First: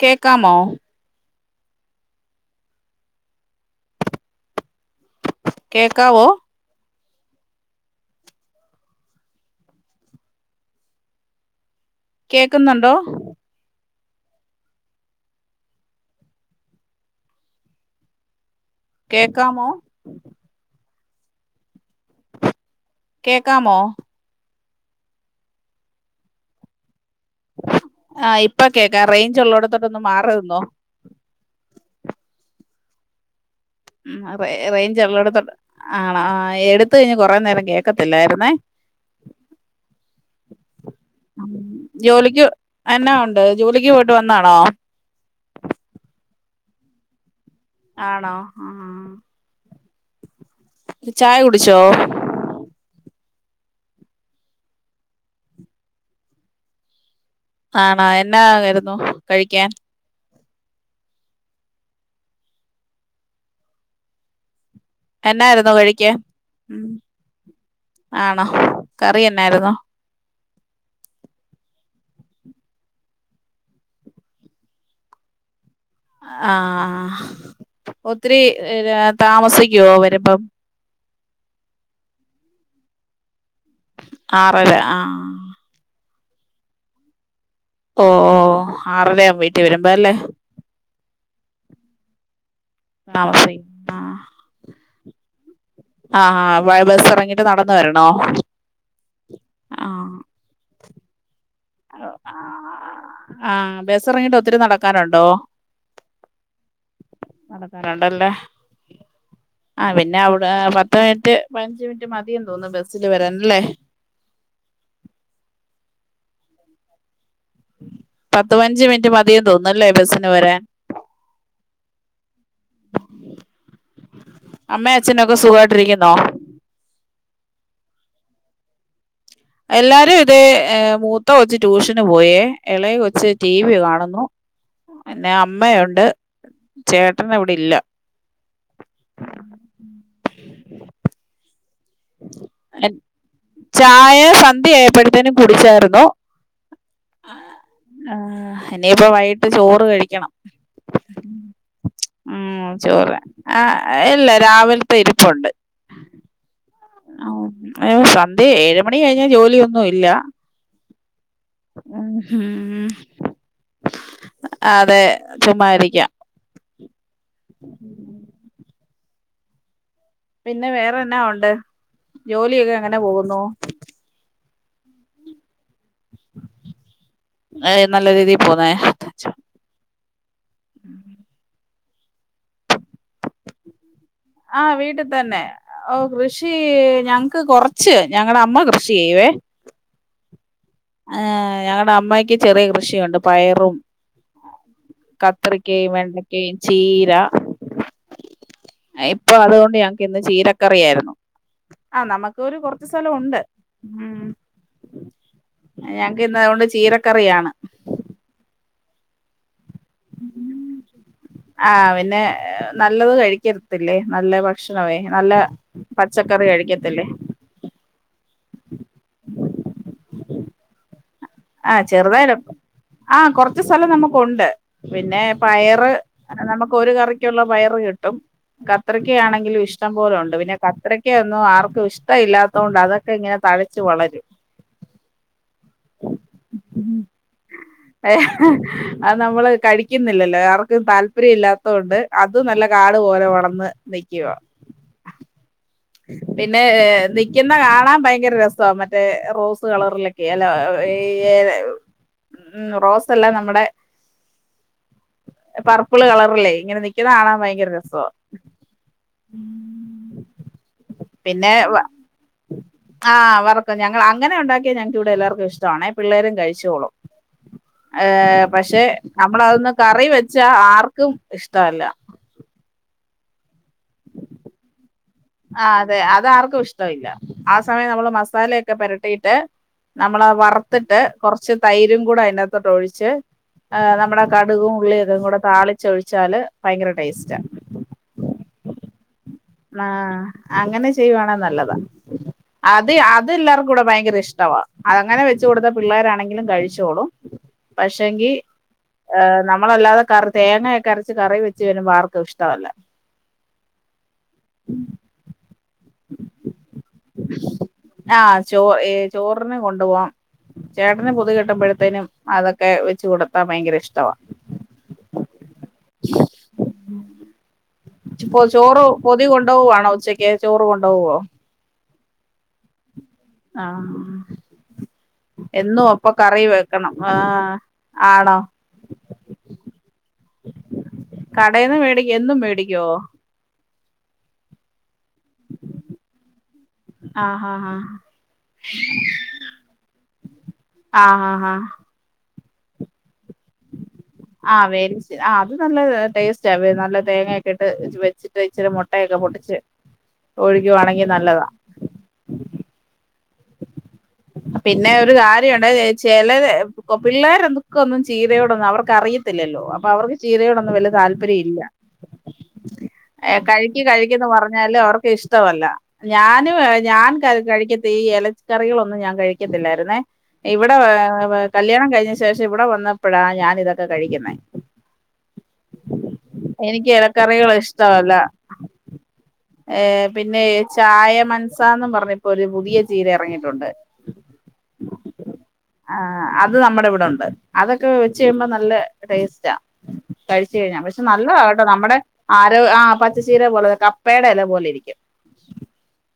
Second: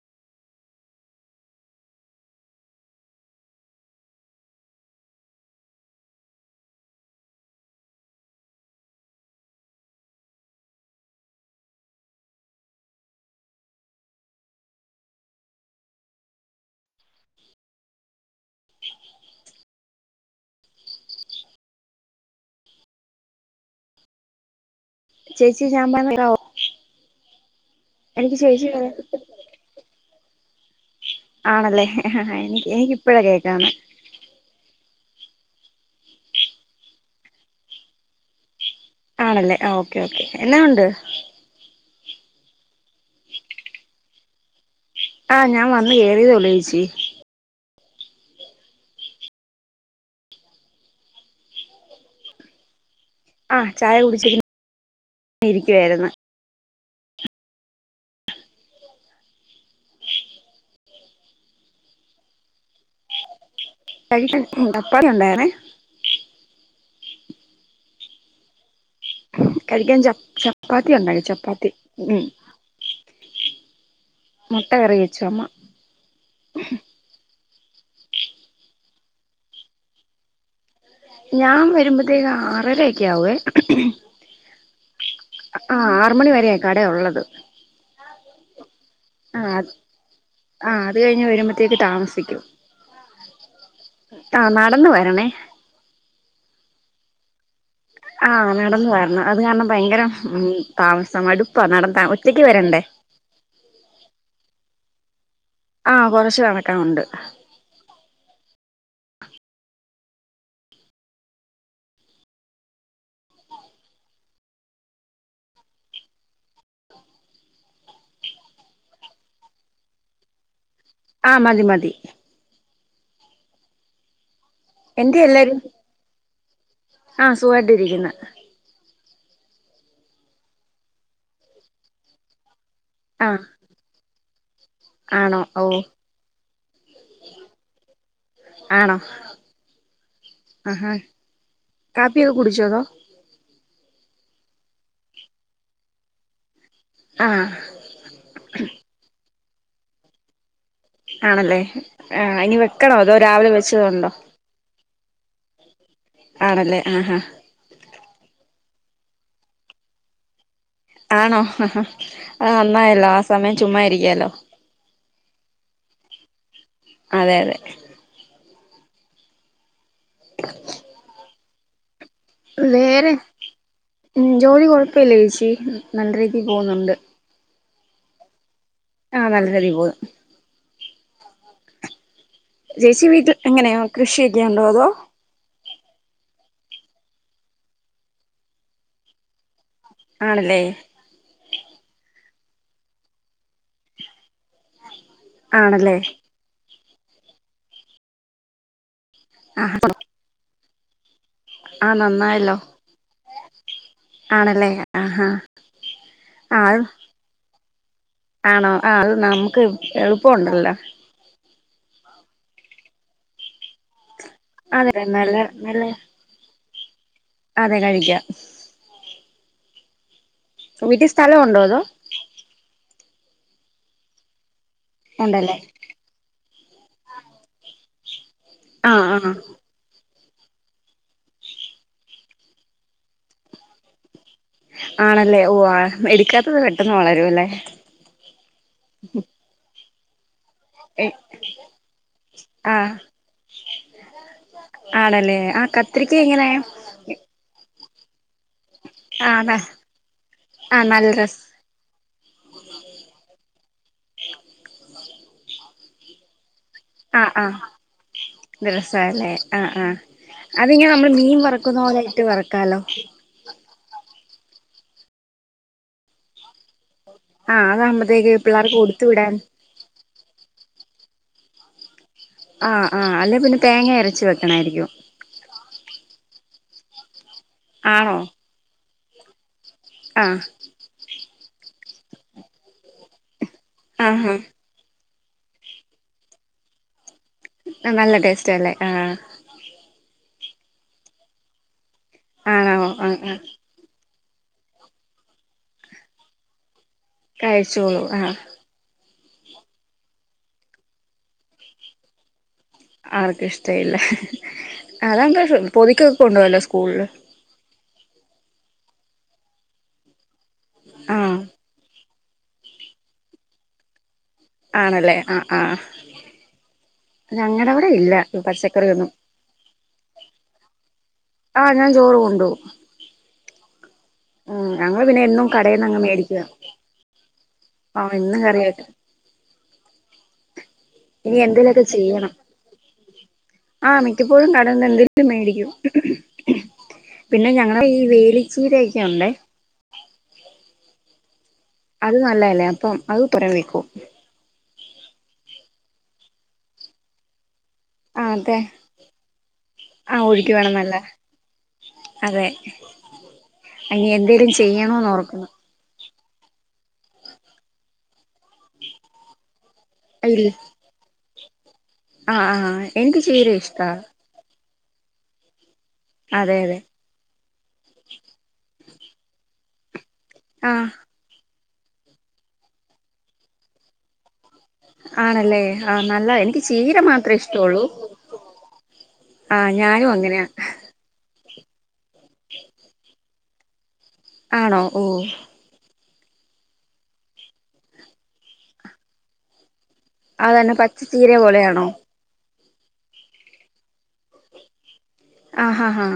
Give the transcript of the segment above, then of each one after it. കേക്കാമോ? കേക്കാവോ? കേക്കുന്നുണ്ടോ? കേക്കാമോ? കേക്കാമോ? ചേച്ചി [unintelligible] എനിക്ക് ആഹ് ഇപ്പൊ ചേച്ചി പറ കേക്കാ റേഞ്ച് ഉള്ളിടത്തോട്ടൊന്ന് മാറിനിന്നോ. ആണല്ലേ എനിക്ക് എനിക്കിപ്പഴ കേക്ക ആ റെയിഞ്ച് ഉള്ളത്തോട്ട് - ആണോ എടുത്ത് കഴിഞ്ഞ് കൊറെ നേരം കേൾക്കത്തില്ലായിരുന്നേ ആണല്ലേ ആ ഓക്കെ ഓക്കെ എന്നാ ഉണ്ട് എന്നന്ന ഉണ്ട് ജോലിക്ക് പോ- വന്നാണോ ആ ഞാൻ വന്ന് കേയറിയതെയുള്ളു ചേച്ചി ആണോ ആ ചായ കുടിച്ചോ ആ ചായ കുടിച്ച്‌യിങ്ങനെ ഇരിക്കുവായിരുന്നു ആണോ എന്നായിരുന്നു കഴിക്കാൻ കഴിക്ക - എന്നായിരുന്നു കഴിക്കാൻ ആണോ കറി എന്നായിരുന്നു കഴിക്കാൻ ച ചപ്പാത്തി ഉണ്ടാക്കി ചപ്പാത്തി മ് മുട്ട കറി വെച്ചു അമ്മ ആ ഒത്തിരി താമസിക്കുവോ വരുമ്പം ഞാൻ വരുമ്പോത്തേക്കിന് ആറര ഒക്കെ ആവുവേ ആറര ആഹ ആ ആറ് മണി വരെയ കട ഉള്ളത് ഓ ആറരയാ ആ വീട്ടിൽ വരുമ്പോ അല്ലേ ആ അത് കഴിഞ്ഞ് വരുമ്പഴത്തേക്ക് താമസിക്കും താമസിക്കും ആഹ് നടന്ന് വര ണെ ആഹ് ബസ് ഇറങ്ങിയിട്ട് നട ആഹ നടന്ന വണം അത് കാരണം ഭയങ്കരം ഉ താമസ മടു ആഹ ബസ് ഇറങ്ങിട്ട് ഒത്തി ഒത്തിരി നടക്കാനുണ്ടോ ആഹ കൊറച്ചു നടക്കാനുണ്ട് ആഹ പിന്നെ അവിടെ പത്ത് മിനിറ്റ് പതിനഞ്ചു മിനിറ്റ് മതി തോന്നുന്നു ബസില് വരാനല്ലേ പത്ത് പതിനഞ്ചു മിനിറ്റ് മതി തോന്നല്ലേ ബസിന് വരാൻ ആഹ മതി മതി [inaudible] എന്തിയേ അച്ഛനൊക്കെ എല്ലാരും സുഖമായിട്ടിരിക്കുന്നോ ആഹ സുഖട്ടിരിക്കുന്ന എല്ലാരും ഇതേ മൂത്ത കൊച്ചു ട്യൂഷന് പോയേ ഇള കൊച്ച് ആഹ് ടി വി കാണുന്നു പിന്നെ ആണോ ഓ അമ്മയുണ്ട് ചേട്ടന് ഇവിടെ ഇല്ല ആണോ കാപ്പി ഒക്കെ കുടിച്ചോ? അതോ ചായ സന്ധ്യ ആയപ്പോഴത്തേനും കുടിച്ചായിരുന്നു ആഹ് ആഹ ഇനിപ്പ വൈട്കി- ചോറ് കഴിക്കണം ആണല്ലേ ആ ഇനി ഉം വെക്കണോ അതോ രാവിലെ വെച്ചത് കൊണ്ടോ പെരുപ്പുണ്ട് ആഹാ ആഹ സ [unintelligible] അതെ ഏഴ് മണി കഴിഞ്ഞാൽ ജോലിയൊന്നും ഇല്ല ആണോ ആ അത് ഉം നന്നായല്ലോ ആ സമയം ചുമ്മാ ഇരിക്കല്ലോ ചുമ്മാരിക്കാം അതെ ഉം [unintelligible] പിന്നെ വേറെന്നാ ഉണ്ട് ജോലിയൊക്കെ എങ്ങനെ വേറെ പോകുന്നു ഉം ജോലി കുഴപ്പില്ല ചേച്ചി നല്ല രീതി പോകുന്നുണ്ട് ഏ നല്ല രീതിയിൽ പോന്ന [unintelligible] ഉം ചേച്ചി വീട്ടിൽ എങ്ങനെയാ കൃഷിയൊക്കെയ ആ ഉണ്ടോ അതോ വീട്ടിൽ തന്നെ. ഓ കൃഷി ഞങ്ങക്ക് കൊറച്ച് ഞങ്ങള അമ്മ കൃഷി ചെയ്യുവേ ആണല്ലേ ആഏർ ഞങ്ങളുടെ അമ്മക്ക് ചെറിയ കൃഷിയുണ്ട് പയറും കത്രിരിക്ക ആണല്ലേ വെണ്ടക്ക ചീര ഇപ്പൊ അതുകൊണ്ട് ഞങ്ങക്ക് ഇന്ന് ചീര കറിയായിരുന്നു ആഹ നന്നായല്ലോ ഉണ്ട് ഉം ആണല്ലേ ആഹ ഞങ്ങക്ക് ഇന്ന അതുകൊണ്ട് ചീരക്കറിയാണ് ആ ആണോ ആ അത് നമുക്ക് എളുപ്പുണ്ടല്ലോ ആ പിന്നെ നല്ലത് കഴിക്കരുത്തില്ലേ നല്ല ഭക്ഷണമേ നല്ല പച്ചക്കറി കഴിക്ക തല്ലേ അതെ കഴിക്കാം ട്ട ആഹ ചെറുതായാലപ്പ ആഹ കൊറച്ച് സ്ഥലം നമുക്ക്ുണ്ട് പിന്നെ ഉണ്ടല്ലേ പയറ് നമുക്ക് ഒരു കറിക്കുള്ള വയറ് കിട്ടും ആഹ് കത്രയ്ക്ക ആഹ് ആണെങ്കിലും ഇഷ്ടം പോലും ഉണ്ട് പിന്നെ കത്രക്ക ഒന്നും ആർക്കും ഇഷ്ട ഇല്ലാത്ത കൊൊണ്ട് അതൊക്കെ ഇങ്ങനെ തഴച്ച്ു വളരും ആണല്ലേ ഓ ആ എടുക്കാത്തത് പെട്ടെന്ന് വളരും അല്ലേ അ അ നമ്മള് ക ക്കുന്നില്ലല്ലേ താല്പര്യം ഇല്ലാത്ത കൊണ്ട് അത് നല്ല ആഹ് കാട് പോലെ വളന്ന് നിക്കുവാ ആണല്ലേ ആഹ് കത്രിക്ക എങ്ങനെ പിന്നെ നിക്കുന്ന കാണാൻ ഭയങ്കര രസം മറ്റേ ആഹ് റോസ് കളറിലൊക്കെ അല്ലോ ആഹ് ഈ നല്ല രസ ഉ റോസ് എല്ലാം നമ്മുടെ പർപ്പിൾ കളറല്ലേ അ അ രസല്ലേ അ അ അതിങ്ങനെ നമ്മള് മീൻ പിന്നെ വറക്കുന്ന പോലൊയിട്ട് വറക്കാലോ ങ്ങ അങ്ങനെണ്ടാക്കിയ ഞങ്ങക്ക് ഇവിടെ എല്ലാവക്കും ഇഷ്ടാണെ പിള്ളേരും കഴിച്ചോളും ആഹ് അതാകുമ്പത്തേക്ക് ഏർ പിള്ളേർക്ക് പക്ഷെ കൊടുത്തു വിടാൻ നമ്മൾതൊന്ന് കറി വ പച്ചാ ആർക്കും ഇഷ്ടമല്ല അ അ അല്ലെ പിന്നെ തേങ്ങ അരച്ച വെക്കണായിരിക്കും ആ അതെ അത ആർക്കും ഇഷ്ടമില്ല ആ സമയം നമ്മള് ആണോ മസാലയൊക്കെ പര ട്ടി ട്ട നമ്മള ആഹ് വറത്തിട്ട് കുറച്ച് തൈരും കൂടെ അതിനകത്തോട്ട് ഒഴിച്ച് ആ നമ്മുടെ ആഹാ കടുകും ഉള്ളി അത കൂടെ താളിച്ച ഒഴിച്ചാല് ഭയങ്കര ടേസ്റ്റ നല്ല ടേസ്റ്റ് അല്ലേ ആഹ ആഹ അങ്ങനെ ചെയ്യുവാണ നല്ലതാ ആണോ അത് ആഹ് അത് ആഹ് എല്ലാരും കൂടെ ഭയങ്കര ഇഷ്ടം ഇഷ്ടവാ അങ്ങനെ വെച്ച് കൊടുത്ത പിള്ളോരണെങ്കിലും കഴിച്ചോളും കഴിച്ചോളൂ ആഹ അ നമ്മളല്ലാതെ കറി തേങ്ങയൊക്കെ അരച്ച് കറി വെച്ചവരുമ്പോ ആർക്കും ഇഷ്ടമല്ല ആർക്ക ഇഷ്ട ഇല്ല അതാന്തപ്പ പോ പൊതിക്കൊക്കെ കൊണ്ടോവാല്ലോ സ്കൂളില് ചോറ് ഏ ചോറിനെ കൊണ്ടുപോവാം ചേട്ടന് പുതു ആഹ് കിട്ടുമ്പോഴത്തേനും അതൊക്കെ വെച്ച് കൊടുത്താൻ ഭയങ്കര ഇഷ്ടമാണ് ആണല്ലേ അ അ ഞങ്ങളുടെ അവിടെ ഇല്ല ഇപ്പോ ചോറ് പച്ചക്കറി ഒന്നും പൊതി കൊണ്ടുപോവാണോ ഉച്ചക്ക് ചോറ് കൊണ്ടൊവോ ഞാൻ ചോറ് കൊണ്ടോവും ആഹ ഞങ്ങള് പിന്നെ എന്നും കടേന്നങ്ങ് അപ്പൊ മേടിക്കുവാ കറി വെക്കണം ആഹ ആഹ് ആണോ എന്നും കറി വെക്കും ഇനി കടയിൽന്ന് മേടിക്ക എന്നും മേടിക്കോ ആ മിക്കപ്പോഴും കടന്നണ്ട് മേടിക്കും ആഹ് പിന്നെ ആഹ് ഞങ്ങള ഈ വേലിച്ചീരയിക്കോണ്ടേ അ ആഹ ആഹ അത് നല്ലല്ലേ അപ്പം അത് പുറ വേക്കും ആഹ വേരി ആ അത് നല്ല ടേസ്റ്റ് ആ നല്ല തേങ്ങക്കെ... ട്ടിട്ട് ആ വെച്ചിട്ട് അതെ ഇച്ചിരി മുട്ടയൊക്കെ പൊട്ടിച്ച് ആ ഒഴുക്കി വേണം നല്ല ഒഴിക്കുവാണെങ്കി നല്ലതാ അയിനി എന്തെലും ചെയ്യണോന്ന് ഓർക്കുന്നു ചെലര് പിള്ളേർ [unintelligible] ചീരയോടൊന്നും അവർക്ക് അറിയത്തില്ലോ അപ്പൊ അവർക്ക് ഇല്ല ചീരയോടൊന്നും വല്യ താൽ പര്യ ഇല്ല ആ ആ എനിക്ക് ചീര ഇഷ്ടവാ ഞ്ഞാലും അവർക്ക് ഇഷ്ടമല്ല ഞാന് അതെ ഞാൻ കയ് കഴി തി യ ല് കറികളൊന്നും ഞാൻ കഴിക്കത്തില്ലായിരുന്നേ ആ ഇവിടെ വ വ കല്യാണം കഴിഞ്ഞ ശേഷം ഇവിടെ വന്നപ്പഴാ ഞാൻ ഇതൊക്കെ കഴിക്കുന്നേ ആണല്ലേ ആ നല്ലാ എനിക്ക് ചീര മാത്രേ ഇഷ്ടള്ളു ഏ പിന്നെ ചായ മ സാന്നും പറഞ്ഞ് ഇപ്പൊ ഒരു പുതിയ ചീര ഇറങ്ങി ട്ടുണ്ട് ആണോ ഓ ആ അത് നമ്മുടെ ഇവിടെണ്ട് അതൊക്കെ വെച്ച് കഴിയുമ്പോ നല്ല ടേസ്റ്റാ കഴിച് അതന്നെ കഴിഞ്ഞാ പച്ച പക്ഷെ ചീര നല്ലതാ കേട്ടോ പോലെയാണോ നമ്മുടെ ആ ആഹ് പച്ച ചീര പോലെ ക പ്പേടെല പോലെ ഇരിക്കും ആ ഹാ ഹാ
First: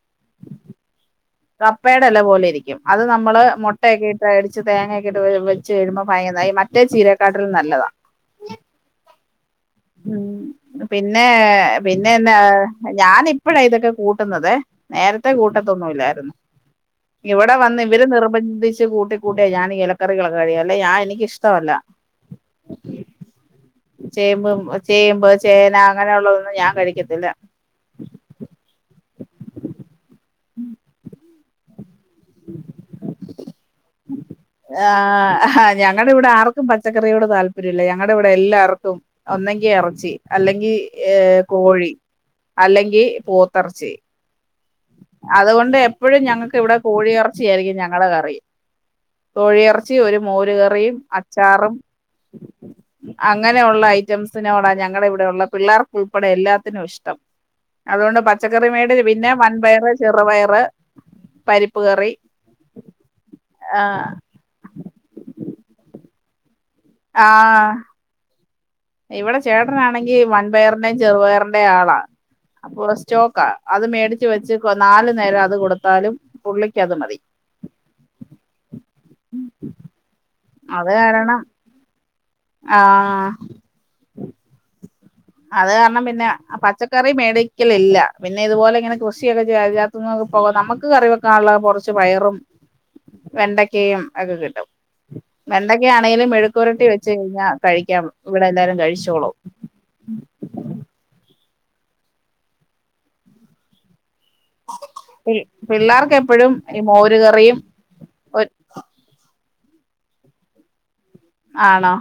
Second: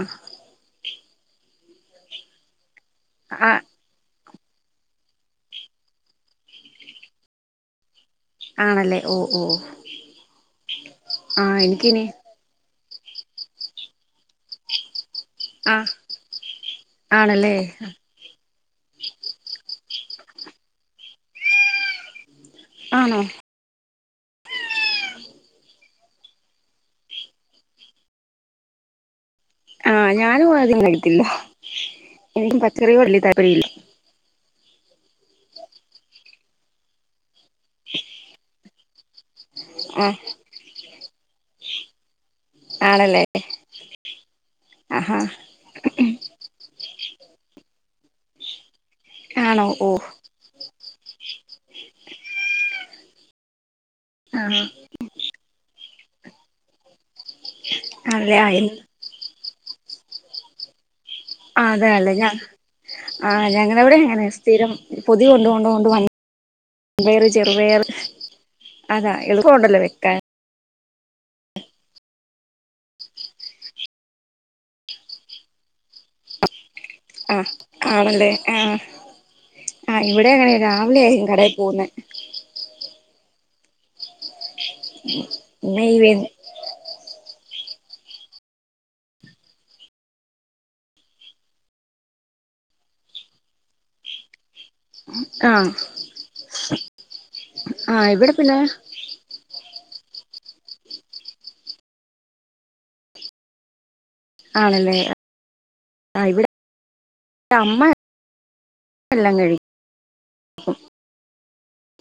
[inaudible] കപ്പയുടെ ല പോലെ ഇരിക്കും അത് നമ്മള് ആ മുട്ടയൊക്കെ ഇ വേടിച്ച് തേങ്ങയൊക്കെട്ട് വെച്ചു കഴുമ്പോൾ [unintelligible] താ യീ മറ്റേ ചീരേക്കാട്ടിലും നല്ലതാ ആണല്ലേ ഓ ഓ ഉം പിന്നെ ആ എനിക്കിനി പിന്നെ എന്നാ ഞാനിപ്പഴാ ഇതൊക്കെ കൂട്ടുന്നതേ നേര ത്തെ ആ കൂട്ടത്തൊന്നും ഇല്ലായി ഇവിടെ ആണല്ലേ വന്ന് ഇവര് നിർബന്ധിച്ച് കൂട്ടി കൂട്ടിയ ഞാൻ എലക്കറികളൊക്കെ കഴിയ അല്ലെങ്കി ഞാൻ എനിക്കിഷ്ടവല്ല ആണോ ചേമ്പ് ചേമ്പ് ചേന അങ്ങനെയുള്ളതൊന്നും ഞാൻ കഴിക്കത്തില്ല ആഹ് ഞാനും ആദ്യം കഴിക്കില്ല എനിക്കും പച്ചറികളോട് വല്യ താൽപര്യയില്ല ആ്് ഞങ്ങളടെ ഇവിടെ ആർക്കും പച്ചക്കറിയോട് താല്പര്യല്ല ഞങ്ങളുടെ ഇവിടെ എല്ലാർക്കും ഒന്നെങ്കി ആ ഇറച്ചി അല്ലെങ്കിൽ ഏർ കോഴി അല്ലെങ്കി ആണല്ലേ പൂത്തറച്ചി ആഹാ അതുകൊണ്ട് എപ്പോഴും ഞങ്ങക്ക് ഇവിടെ കോഴിയിറച്ചിയ ആായിരിക്കും ഞങ്ങ കറും ആണോ ഓ തൊഴിയിറച്ചി ഒരു മോരുകറിയും ചാറും അങ്ങനെയുള്ളഐ ആഹാ റ്റംസിനോട ഞങ്ങളുടെവിടെുള്ള പിള്ളേർക്ക് ഉൾപ്പെടെ എല്ലാത്തിനും ഇഷ്ടം അതുകൊണ്ട് ആണല്ലേ ആ പച്ചക്കറി എൻ- മേടി പിന്നെ വ വയറ ചെറ വയറ് അതെ അല്ലെ ഞാ ആ് ഞങ്ങള ആ എവിടെ എങ്ങനെ സ്ഥിരം പൊതിയ കൊണ്ട് കൊണ്ട് കൊണ്ട് വന്ന പേര് ആ ചെറുപയർ അതാ ഇവിടെ എളുപ്പമുണ്ടല്ലോ വെക്കാൻ ചേട്ടനാണെങ്കിൽ വൻപയർ യും ചെറുപയറിന്റെ ആളാ അപ്പൊ സ്റ്റോക്കാ അത് മേടിിച്ചച്ച് വെച്ച് നാലു നേരം അത് കൊടുത്താലും പള്ളക്ക് അത് മതി ആ ആണല്ലേ ആ ആ ഇവിടെ അങ്ങനെ രാവിലെ ആയിും കടയിൽ പോകുന്ന ആഹ അത് ഈ കാരണം വെ പിന്നെ പച്ചക്കറി മേടക്ക് ഒലല്ല പിന്നെ ഇതുപോലെ ഇങ്ങനെ കൃഷിയൊക്കെകത്തന്നൊക്ക പോകാ നമുക്ക് കറി വെക്കാനുള്ള കുറച്ച്ു പയറും വെണ്ടക്കയും ഒക്കെ കിട്ടും ആ വെണ്ടക്കെ ആണെങ്കിലും മെഴുക്കുരട്ടി വെച്ച കഴിഞ്ഞാൽ ആ കഴിക്കാം ഇവിടെ പിന്നെ എല്ലാരും കഴിച്ചോളൂ ഉ ആണല്ലേ ആ ഇവിടെ പിള്ളേർക്ക്െപ്പോഴും ഈ മോര കറിയും ആ ആണോ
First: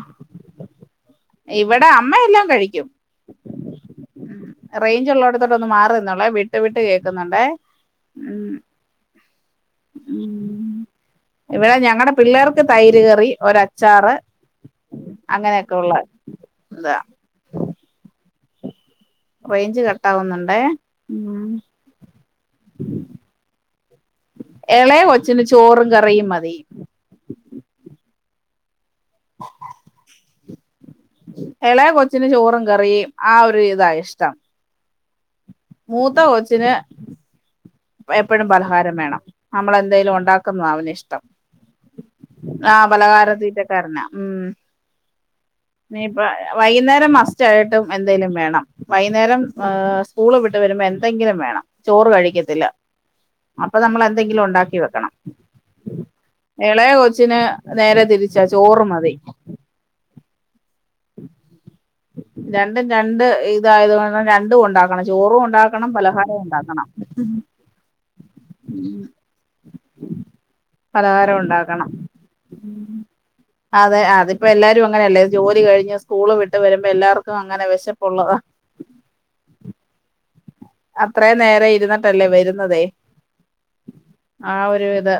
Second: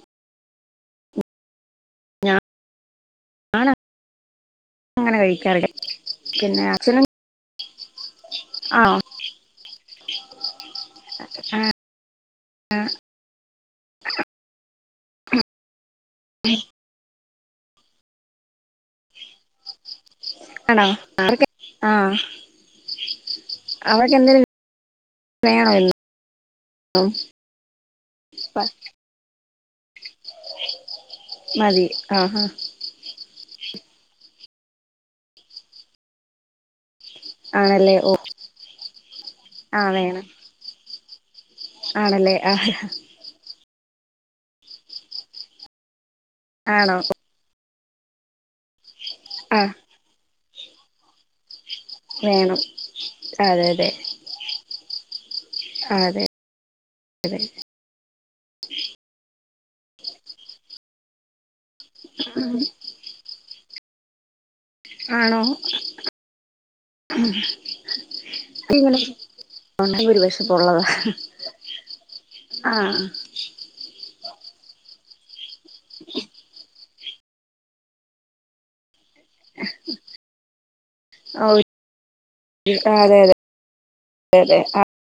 ഇവിടെ അമ്മ ഞാൻ എല്ലാം കഴിക്കും റേഞ്ച് അങ്ങനെ ഉള്ളിടത്തോട്ട്ൊന്ന് കഴിക്കാറില്ല മാറിന്നള്ളെ വിട്ട് പിന്നെ വിട്ട് അച്ഛനും കേക്കുന്നുണ്ട ഉം ആ ഉ ഇവിടെ ഞങ്ങടെ പിള്ളേർക്ക് തൈര് കറി ഒരച്ചാറ് അങ്ങനെയൊക്കെ ഉള്ള അതാ റേഞ്ച് ക ആണോ ആ ആഹ അവടെ ഇളയെ കൊച്ചിന് ചോറും കറിയും മതി ഇന്ന് മതി ഇളയെ കൊച്ചിന് ആഹാ ചോറും കറിയും ആ ഒരു ഇതായി [unintelligible] മൂത്ത കൊച്ചന് ആണല്ലേ ഓ എപ്പോഴും പലഹാരം വേണം ആ നമ്മളെന്തെലും വേണം ഉണ്ടാക്കുന്ന അവന് ഇഷ്ടം ആണല്ലേ ആ [inaudible] ആഹ പലഹാര [inaudible] ആണോ വൈകുന്നേരം മസ്റ്റ് ആയിട്ടും എന്തായലും വേണം ആഹ് വൈകുന്നരംസ്കൂള് വി വരുമ്പോ എന്തെങ്കിലും വേണം ചോറ് വേണം കഴിക്കത്തില്ല അതെ അപ്പൊ അതെ നമ്മൾ എന്തെങ്കിലും ഉണ്ടാക്കി വെക്കണം അതെ ഇളയ അതെ കൊച്ചിന് നേരെ തിരിച്ചാ ചോറു മതി ഉം രണ്ടും രണ്ട് [unintelligible] ചോറും ആണോ ഒണ്ടാക്കണം പലഹാരോം ഇങ്ങനെ ഒരുവശപ്പുള്ളതാ ഒണ്ടാക്കണം ആഹ് അപ്പ എല്ലാരും അങ്ങനെയല്ലേ ജോലി [unintelligible] എല്ലാർക്കും അങ്ങനെ വിശപ്പുള്ളതാ [inaudible] അത്രയും നേര അതെ ഇരുന്നിട്ടല്ലേ വരുന്നതേ അതെ ആ ഒരു ഇത്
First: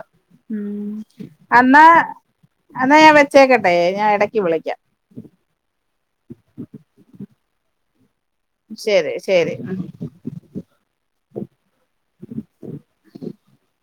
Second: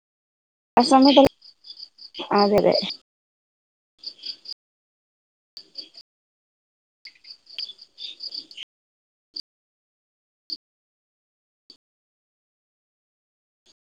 ഉ ആ സമയത്ത് എന്നാ അതെ അതെ ഞാൻ വെച്ചേക്കട്ടെ ഞാൻ ഇടക്ക് വിളിക്കാം [inaudible] ശരി ശരി [inaudible]